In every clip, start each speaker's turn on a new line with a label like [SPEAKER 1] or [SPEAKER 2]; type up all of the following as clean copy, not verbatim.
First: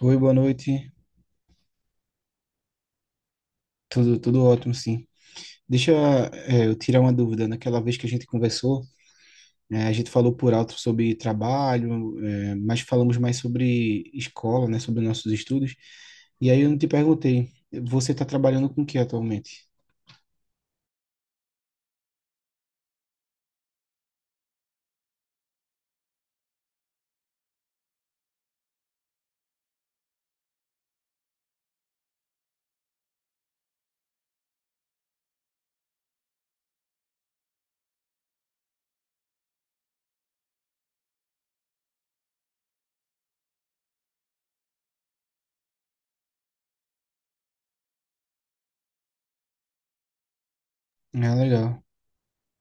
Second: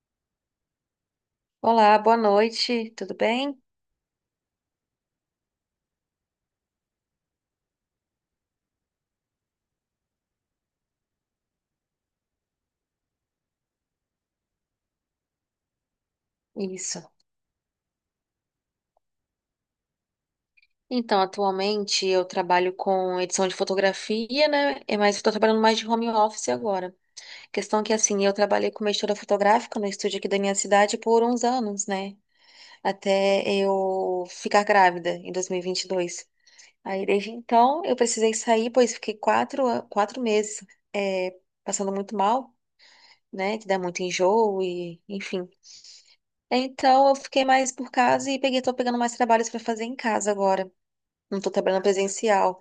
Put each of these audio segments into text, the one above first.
[SPEAKER 1] Oi, boa noite.
[SPEAKER 2] Olá, boa noite, tudo bem?
[SPEAKER 1] Tudo ótimo, sim. Deixa, eu tirar uma dúvida. Naquela vez que a gente conversou, a gente falou por alto sobre trabalho, mas falamos mais sobre escola, né, sobre nossos estudos. E aí eu não te
[SPEAKER 2] Isso.
[SPEAKER 1] perguntei, você está trabalhando com o que atualmente?
[SPEAKER 2] Então, atualmente eu trabalho com edição de fotografia, né? Mas estou trabalhando mais de home office agora. Questão que, assim, eu trabalhei como editora fotográfica no estúdio aqui da minha cidade por uns anos, né? Até eu ficar grávida em 2022. Aí, desde então, eu precisei sair, pois fiquei 4 meses, é, passando muito mal, né? Que dá muito enjoo e, enfim. Então eu fiquei mais por casa e tô pegando mais trabalhos pra fazer em casa agora.
[SPEAKER 1] Ah,
[SPEAKER 2] Não tô trabalhando
[SPEAKER 1] legal.
[SPEAKER 2] presencial.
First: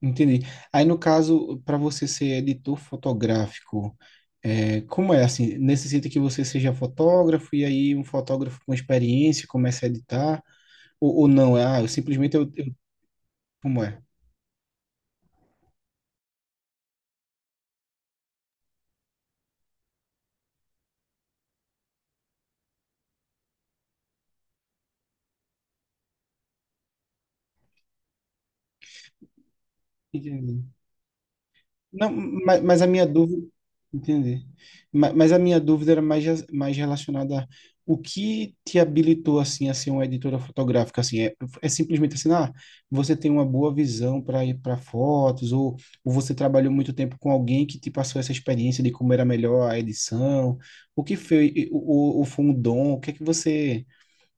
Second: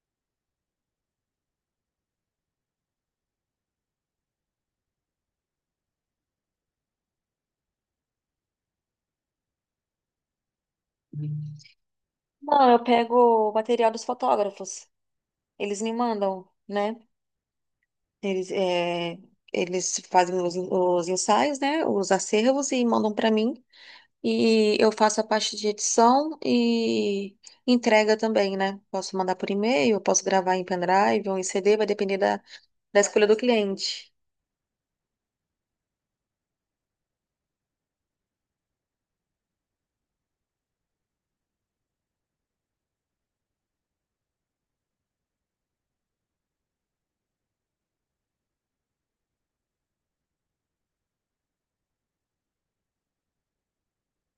[SPEAKER 1] Entendi. Aí, no caso, para você ser editor fotográfico, como é assim? Necessita que você seja fotógrafo e aí um fotógrafo com experiência começa a editar? Ou não, eu simplesmente eu
[SPEAKER 2] Não, eu pego o
[SPEAKER 1] Como
[SPEAKER 2] material
[SPEAKER 1] é?
[SPEAKER 2] dos fotógrafos. Eles me mandam, né? Eles, é, eles fazem os ensaios, né? Os acervos e mandam pra mim. E eu faço a parte de edição e entrega também, né? Posso mandar por e-mail, eu posso gravar
[SPEAKER 1] Entendi.
[SPEAKER 2] em pendrive ou em CD, vai
[SPEAKER 1] Não,
[SPEAKER 2] depender da,
[SPEAKER 1] mas a
[SPEAKER 2] da
[SPEAKER 1] minha
[SPEAKER 2] escolha do
[SPEAKER 1] dúvida.
[SPEAKER 2] cliente.
[SPEAKER 1] Entendi. Mas a minha dúvida era mais relacionada a o que te habilitou assim a ser uma editora fotográfica, assim é simplesmente assim, você tem uma boa visão para ir para fotos, ou você trabalhou muito tempo com alguém que te passou essa experiência de como era melhor a edição? O que foi? O foi um dom? O que é que você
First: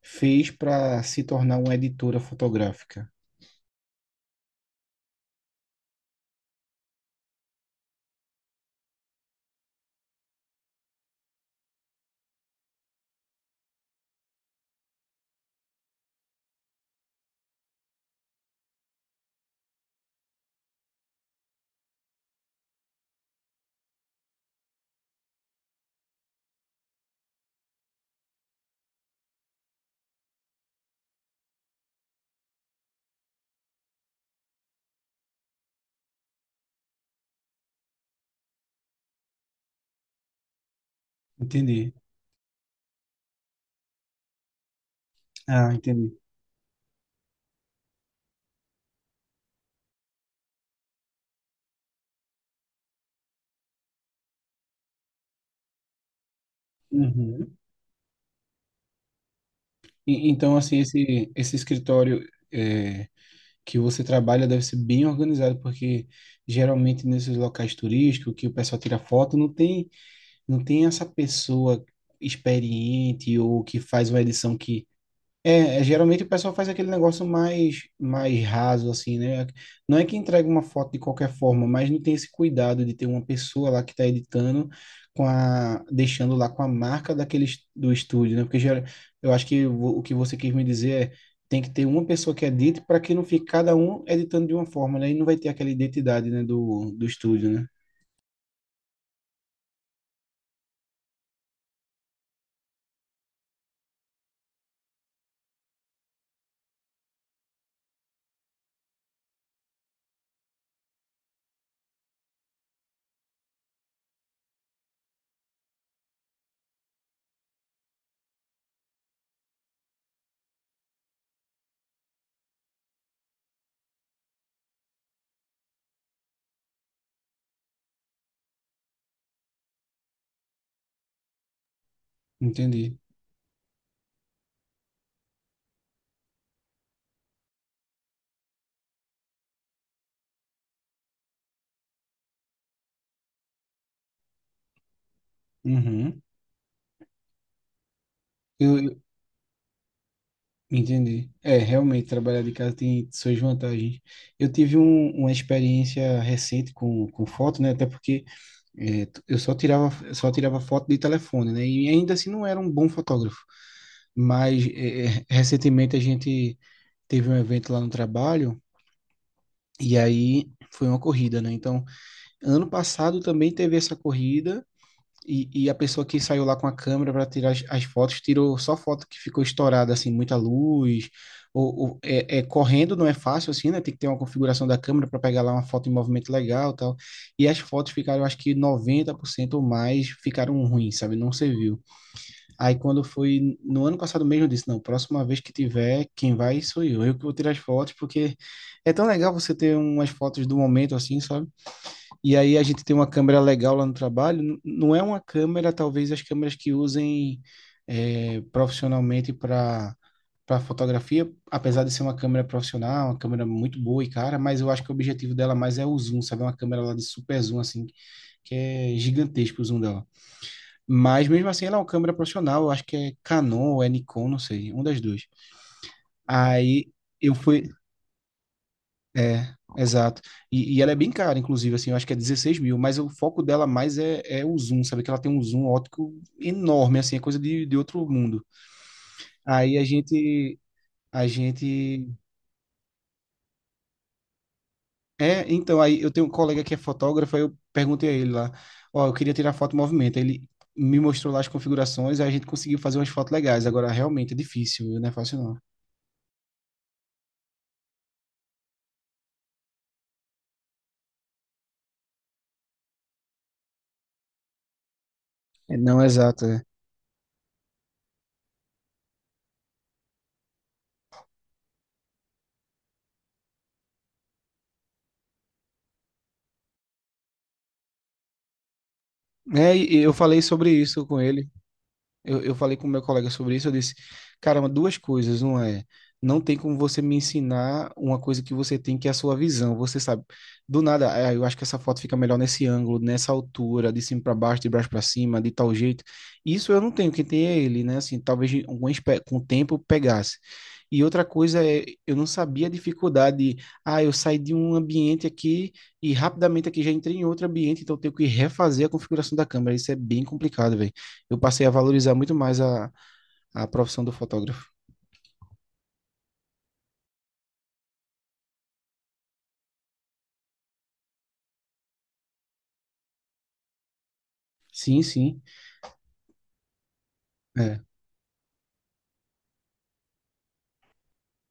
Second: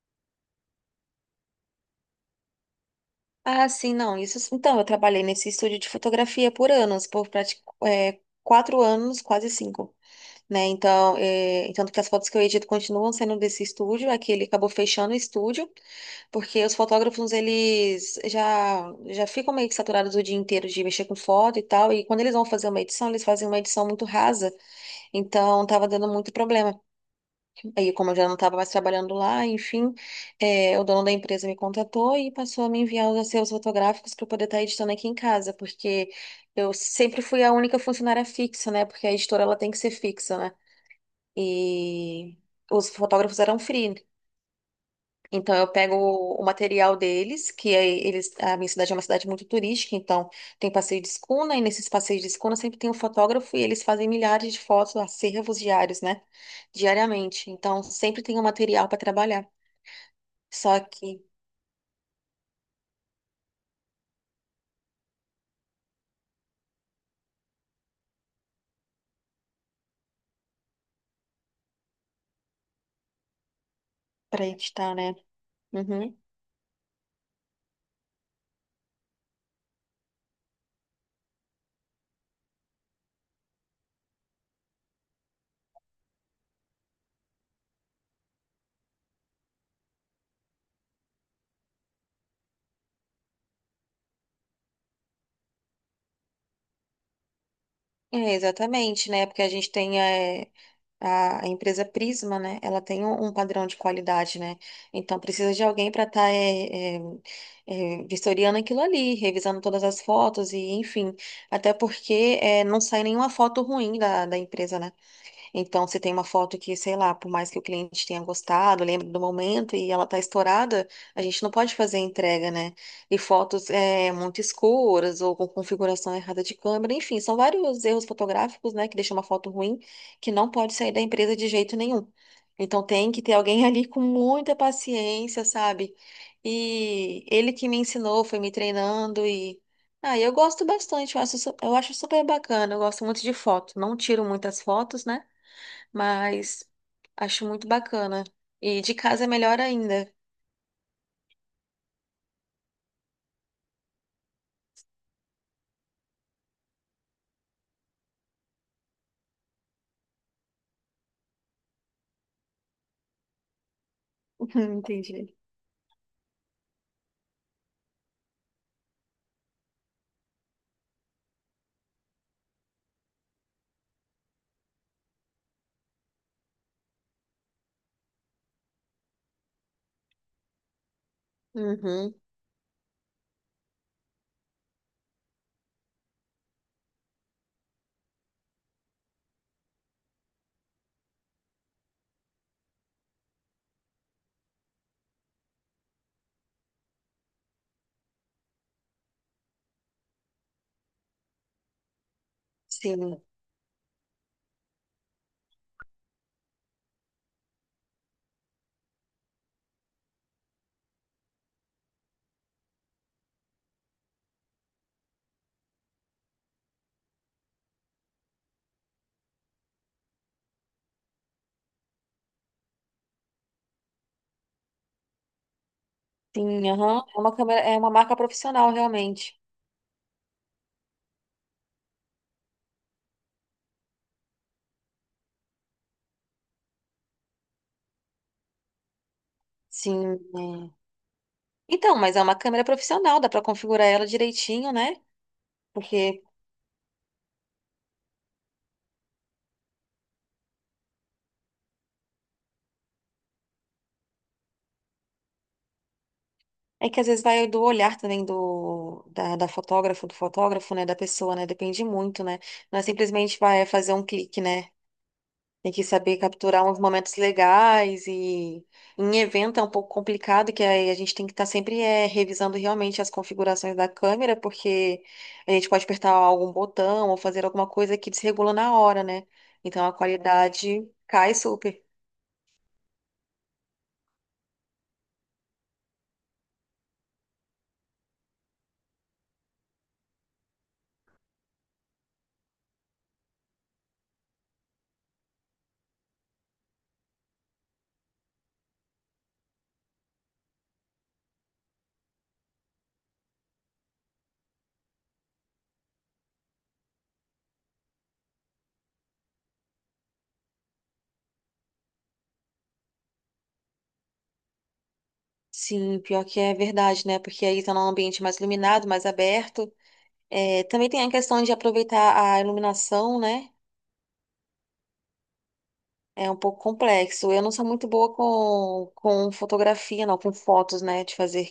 [SPEAKER 1] fez para se tornar uma editora fotográfica?
[SPEAKER 2] Ah, sim, não. Isso, então, eu trabalhei nesse estúdio de fotografia por anos, 4 anos, quase 5, né? Então, tanto que as fotos que eu edito continuam sendo desse estúdio, é que ele acabou fechando o estúdio, porque os fotógrafos, eles já ficam meio que saturados o dia inteiro de mexer com foto e tal, e quando eles vão fazer uma edição, eles fazem uma edição muito rasa, então tava dando muito problema. Aí, como eu já não estava mais trabalhando lá, enfim, o dono da empresa me contatou e passou a me enviar os acervos fotográficos para eu poder estar editando aqui em casa, porque eu sempre fui a única funcionária fixa, né? Porque a editora ela tem que ser fixa, né?
[SPEAKER 1] Entendi.
[SPEAKER 2] E os fotógrafos eram free, então eu
[SPEAKER 1] Ah,
[SPEAKER 2] pego
[SPEAKER 1] entendi.
[SPEAKER 2] o material deles, que aí eles, a minha cidade é uma cidade muito turística, então tem passeio de escuna, e nesses passeios de escuna sempre tem um fotógrafo e eles fazem milhares de fotos, acervos diários, né? Diariamente.
[SPEAKER 1] Uhum.
[SPEAKER 2] Então sempre tem um material para trabalhar.
[SPEAKER 1] Então,
[SPEAKER 2] Só
[SPEAKER 1] assim,
[SPEAKER 2] que
[SPEAKER 1] esse escritório é, que você trabalha deve ser bem organizado, porque geralmente nesses locais turísticos que o pessoal tira foto, não tem essa pessoa experiente ou que faz uma
[SPEAKER 2] para
[SPEAKER 1] edição que,
[SPEAKER 2] editar, né? Uhum.
[SPEAKER 1] geralmente o pessoal faz aquele negócio mais, mais raso, assim, né? Não é que entrega uma foto de qualquer forma, mas não tem esse cuidado de ter uma pessoa lá que está editando, deixando lá com a marca daquele, do estúdio, né? Porque eu acho que o que você quis me dizer é, tem que ter uma pessoa que edite para que não fique cada um editando de uma forma, né? E não vai ter aquela identidade, né, do estúdio, né?
[SPEAKER 2] É, exatamente, né? Porque a gente tem. A empresa Prisma, né? Ela tem um padrão de qualidade, né? Então precisa de alguém para estar vistoriando aquilo ali, revisando todas as fotos e enfim. Até porque não sai nenhuma foto ruim da empresa, né? Então, se tem uma foto que, sei lá, por mais que o cliente tenha gostado, lembre do momento e ela tá estourada, a gente não pode fazer a entrega, né? E fotos muito escuras ou com configuração errada de câmera, enfim, são vários erros fotográficos, né, que deixam uma foto ruim que não pode sair da empresa de jeito nenhum. Então,
[SPEAKER 1] Entendi.
[SPEAKER 2] tem que ter alguém ali com muita paciência, sabe? E ele que me ensinou, foi me treinando e. Ah, eu gosto bastante, eu acho, su- eu acho super bacana, eu gosto muito de foto. Não tiro muitas fotos, né?
[SPEAKER 1] Uhum.
[SPEAKER 2] Mas acho muito bacana. E de casa é melhor ainda.
[SPEAKER 1] Entendi. É, realmente, trabalhar de casa tem suas vantagens. Eu tive uma experiência recente com foto, né? Até porque eu só tirava foto de telefone, né? E ainda assim não era um bom fotógrafo. Mas
[SPEAKER 2] Entendi.
[SPEAKER 1] recentemente a gente teve um evento lá no trabalho e aí foi uma corrida, né? Então, ano passado também teve essa corrida e a pessoa que saiu lá com a câmera para tirar as fotos, tirou só foto que ficou estourada, assim, muita luz.
[SPEAKER 2] Uhum,
[SPEAKER 1] Correndo não é fácil, assim, né? Tem que ter uma configuração da câmera para pegar lá uma foto em movimento legal e tal. E as fotos ficaram, eu acho que 90% ou mais ficaram ruins, sabe? Não serviu. Aí quando foi no ano passado mesmo, eu disse, não, próxima vez que tiver, quem vai sou eu. Eu que vou tirar as fotos, porque é tão legal você ter umas fotos do momento, assim, sabe? E aí a gente tem uma
[SPEAKER 2] sim.
[SPEAKER 1] câmera legal lá no trabalho. Não é uma câmera, talvez as câmeras que usem profissionalmente para fotografia, apesar de ser uma câmera profissional, uma câmera muito boa e cara, mas eu acho que o objetivo dela mais é o zoom, sabe? É uma câmera lá de super zoom, assim, que é gigantesco o zoom dela. Mas mesmo assim, ela é uma câmera profissional, eu acho que é Canon ou é Nikon, não sei, um das duas.
[SPEAKER 2] Sim,
[SPEAKER 1] Aí
[SPEAKER 2] aham.
[SPEAKER 1] eu fui,
[SPEAKER 2] É uma marca profissional, realmente.
[SPEAKER 1] é, exato. E ela é bem cara, inclusive, assim, eu acho que é 16.000, mas o foco dela mais é o zoom, sabe? Que ela tem um zoom óptico enorme, assim, é coisa de outro mundo. Aí a
[SPEAKER 2] Sim.
[SPEAKER 1] gente,
[SPEAKER 2] É.
[SPEAKER 1] a
[SPEAKER 2] Então,
[SPEAKER 1] gente...
[SPEAKER 2] mas é uma câmera profissional, dá pra configurar ela direitinho, né?
[SPEAKER 1] É, então, aí eu
[SPEAKER 2] Porque
[SPEAKER 1] tenho um colega que é fotógrafo, aí eu perguntei a ele lá, ó, eu queria tirar foto em movimento, aí ele me mostrou lá as configurações, aí a gente conseguiu fazer umas fotos legais, agora realmente é difícil, viu? Não é fácil não.
[SPEAKER 2] é que às vezes vai do olhar também do da fotógrafa, do fotógrafo, né? Da pessoa, né? Depende muito, né? Não é simplesmente vai fazer um clique, né? Tem
[SPEAKER 1] É,
[SPEAKER 2] que
[SPEAKER 1] não,
[SPEAKER 2] saber
[SPEAKER 1] exato, é.
[SPEAKER 2] capturar uns momentos legais e em evento é um pouco complicado, que aí a gente tem que estar sempre revisando realmente as configurações da câmera, porque a gente pode apertar algum botão ou fazer alguma coisa que desregula na hora, né?
[SPEAKER 1] É,
[SPEAKER 2] Então a
[SPEAKER 1] e eu falei sobre
[SPEAKER 2] qualidade
[SPEAKER 1] isso com
[SPEAKER 2] cai
[SPEAKER 1] ele.
[SPEAKER 2] super.
[SPEAKER 1] Eu falei com o meu colega sobre isso, eu disse, caramba, duas coisas, não é? Não tem como você me ensinar uma coisa que você tem, que é a sua visão, você sabe. Do nada, "Ah, eu acho que essa foto fica melhor nesse ângulo, nessa altura, de cima para baixo, de baixo para cima, de tal jeito. Isso eu não tenho, quem tem é ele, né? Assim, talvez algum com o tempo pegasse. E outra coisa é, eu não sabia a dificuldade, eu saí de um ambiente aqui e rapidamente aqui já entrei em outro ambiente, então eu tenho que refazer a configuração da câmera. Isso é bem complicado, velho. Eu passei a valorizar muito mais a profissão do fotógrafo.
[SPEAKER 2] Sim, pior que é verdade, né? Porque aí tá num ambiente mais iluminado, mais aberto. É, também tem a questão de aproveitar a iluminação, né?
[SPEAKER 1] Sim, sim.
[SPEAKER 2] É um pouco complexo. Eu não sou
[SPEAKER 1] É,
[SPEAKER 2] muito boa com fotografia, não, com fotos, né? De fazer.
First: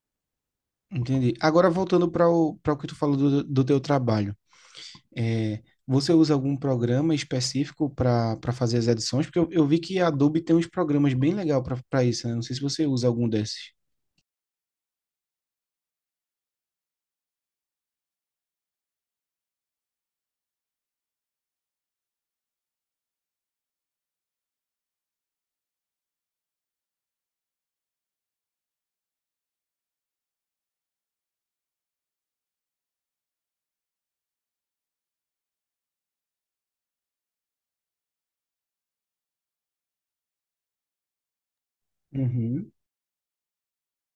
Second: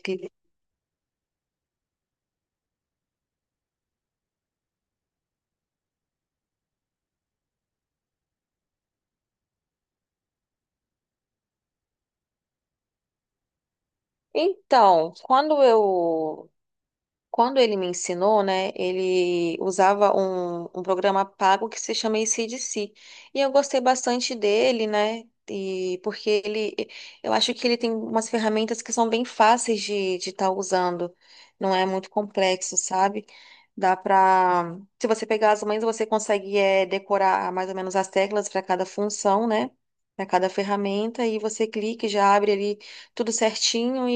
[SPEAKER 1] entendi. Agora, voltando para o, que tu falou do teu trabalho. É, você usa algum programa específico para fazer as edições? Porque eu vi que a Adobe tem uns programas bem legais para isso, né? Não sei se você usa algum desses.
[SPEAKER 2] Então, quando ele me ensinou, né, ele usava um programa pago que se chama ACDC. E eu gostei bastante dele, né, e eu acho que ele tem umas ferramentas que são bem fáceis de estar usando. Não é muito complexo, sabe? Dá pra, se você pegar as mãos, você consegue decorar mais ou menos as teclas para cada função, né? Para cada ferramenta, e você clica e já abre
[SPEAKER 1] Uhum.
[SPEAKER 2] ali tudo certinho,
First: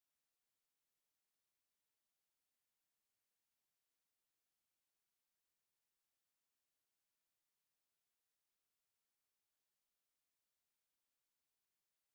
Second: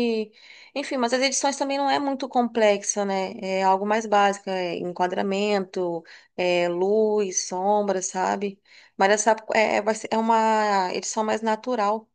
[SPEAKER 2] enfim, mas as edições também não é muito complexa, né? É algo mais básico, é enquadramento, é luz, sombra, sabe? Mas essa é, vai ser, é uma edição mais natural,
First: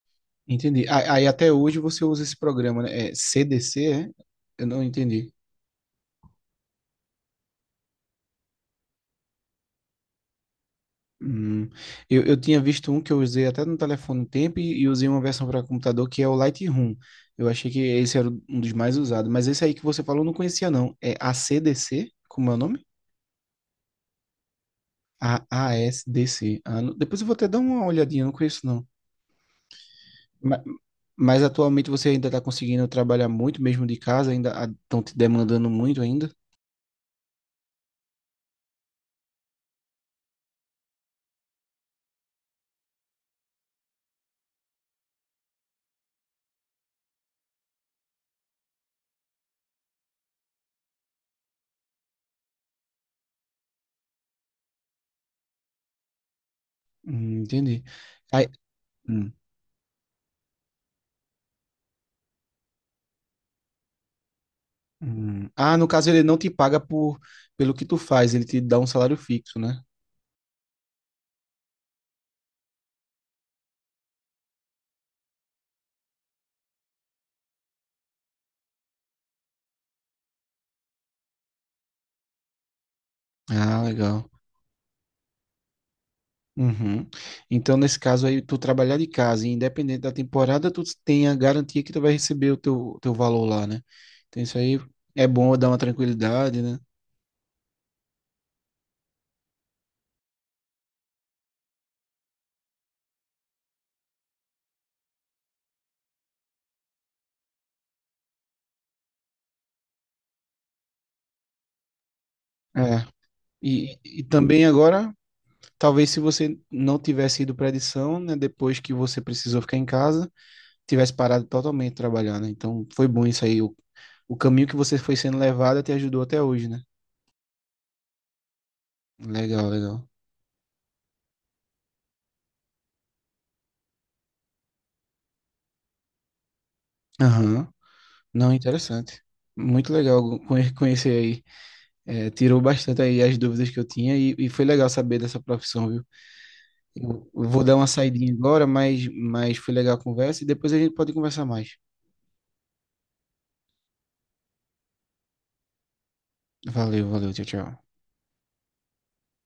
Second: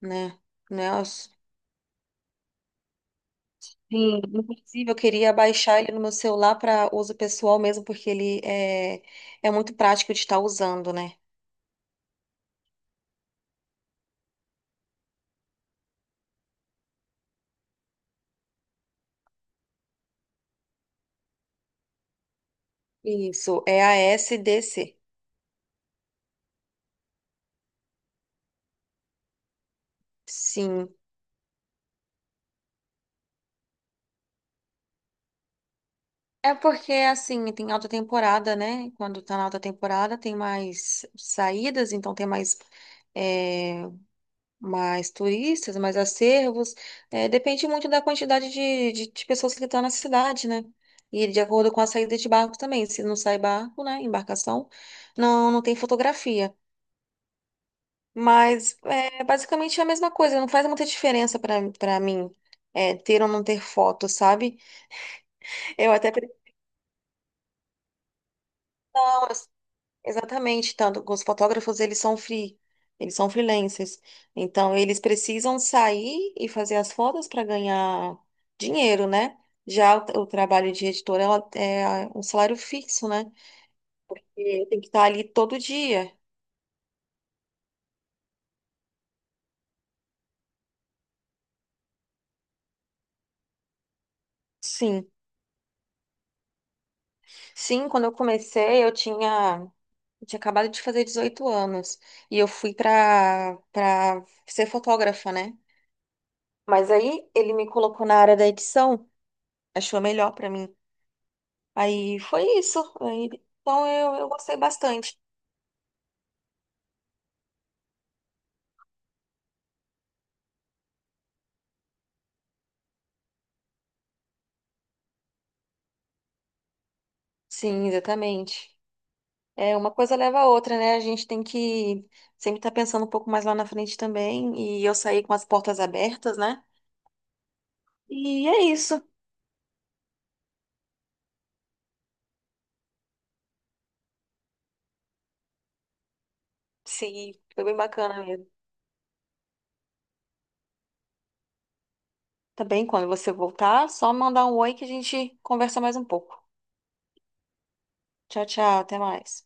[SPEAKER 2] né?
[SPEAKER 1] Entendi.
[SPEAKER 2] Né?
[SPEAKER 1] Aí até hoje você usa esse programa, né? É CDC, é?
[SPEAKER 2] Sim.
[SPEAKER 1] Eu não
[SPEAKER 2] Inclusive, eu
[SPEAKER 1] entendi.
[SPEAKER 2] queria baixar ele no meu celular para uso pessoal mesmo, porque ele é muito prático de estar usando, né?
[SPEAKER 1] Hum, eu tinha visto um que eu usei até no telefone um tempo e usei uma versão para computador que é o Lightroom. Eu achei que esse era um dos mais usados, mas esse aí que você falou eu não conhecia não. É A C ACDC, como é o nome?
[SPEAKER 2] Isso, é a SDC.
[SPEAKER 1] A AASDC. Ah, depois eu vou até dar uma olhadinha, eu não conheço não. Ma-
[SPEAKER 2] Sim.
[SPEAKER 1] Mas, atualmente você ainda está conseguindo trabalhar muito mesmo de casa, ainda estão te demandando muito ainda?
[SPEAKER 2] É porque, assim, tem alta temporada, né? Quando tá na alta temporada, tem mais saídas, então tem é, mais turistas, mais acervos. É, depende muito da quantidade de pessoas que estão na cidade, né? E de acordo com a saída de barco também. Se não sai barco, né? Embarcação, não, não tem fotografia.
[SPEAKER 1] Entendi. Aí-
[SPEAKER 2] Mas é
[SPEAKER 1] hum.
[SPEAKER 2] basicamente a mesma coisa, não faz muita diferença para mim, ter ou não ter foto, sabe?
[SPEAKER 1] Hum. Ah, no
[SPEAKER 2] Eu
[SPEAKER 1] caso
[SPEAKER 2] até
[SPEAKER 1] ele não te
[SPEAKER 2] prefiro.
[SPEAKER 1] paga pelo que tu faz, ele te dá um salário fixo, né?
[SPEAKER 2] Exatamente, tanto que os fotógrafos eles são free, eles são freelancers. Então eles precisam sair e fazer as fotos para ganhar dinheiro, né? Já o trabalho de editora ela é um salário fixo, né?
[SPEAKER 1] Ah, legal.
[SPEAKER 2] E tem que estar ali todo dia.
[SPEAKER 1] Uhum. Então, nesse caso aí, tu trabalhar de casa, e independente da temporada, tu tem a garantia que tu vai receber o teu valor lá, né? Então, isso aí
[SPEAKER 2] Sim.
[SPEAKER 1] é bom dar uma tranquilidade, né?
[SPEAKER 2] Sim, quando eu comecei, eu tinha acabado de fazer 18 anos e eu fui para ser fotógrafa, né? Mas aí ele me colocou na área da edição, achou melhor para mim. Aí foi isso.
[SPEAKER 1] É.
[SPEAKER 2] Aí, então
[SPEAKER 1] E,
[SPEAKER 2] eu,
[SPEAKER 1] e
[SPEAKER 2] eu gostei
[SPEAKER 1] também agora,
[SPEAKER 2] bastante.
[SPEAKER 1] talvez se você não tivesse ido para edição, né, depois que você precisou ficar em casa, tivesse parado totalmente de trabalhar, né? Então, foi bom isso aí. O caminho que você foi sendo levado te ajudou até hoje, né?
[SPEAKER 2] Sim, exatamente.
[SPEAKER 1] Legal,
[SPEAKER 2] É, uma
[SPEAKER 1] legal.
[SPEAKER 2] coisa leva a outra, né? A gente tem que sempre estar pensando um pouco mais lá na frente também. E eu saí com as portas abertas, né?
[SPEAKER 1] Aham.
[SPEAKER 2] E
[SPEAKER 1] Não,
[SPEAKER 2] é isso.
[SPEAKER 1] interessante. Muito legal conhecer aí. É, tirou bastante aí as dúvidas que eu tinha e foi legal saber dessa profissão, viu? Eu,
[SPEAKER 2] Sim,
[SPEAKER 1] eu
[SPEAKER 2] foi
[SPEAKER 1] vou
[SPEAKER 2] bem
[SPEAKER 1] dar uma
[SPEAKER 2] bacana
[SPEAKER 1] saidinha
[SPEAKER 2] mesmo.
[SPEAKER 1] agora, mas foi legal a conversa e depois a gente pode conversar mais.
[SPEAKER 2] Também, quando você voltar, só mandar um oi que a gente conversa mais um pouco.
[SPEAKER 1] Valeu, valeu, tchau, tchau.
[SPEAKER 2] Tchau, tchau, até mais.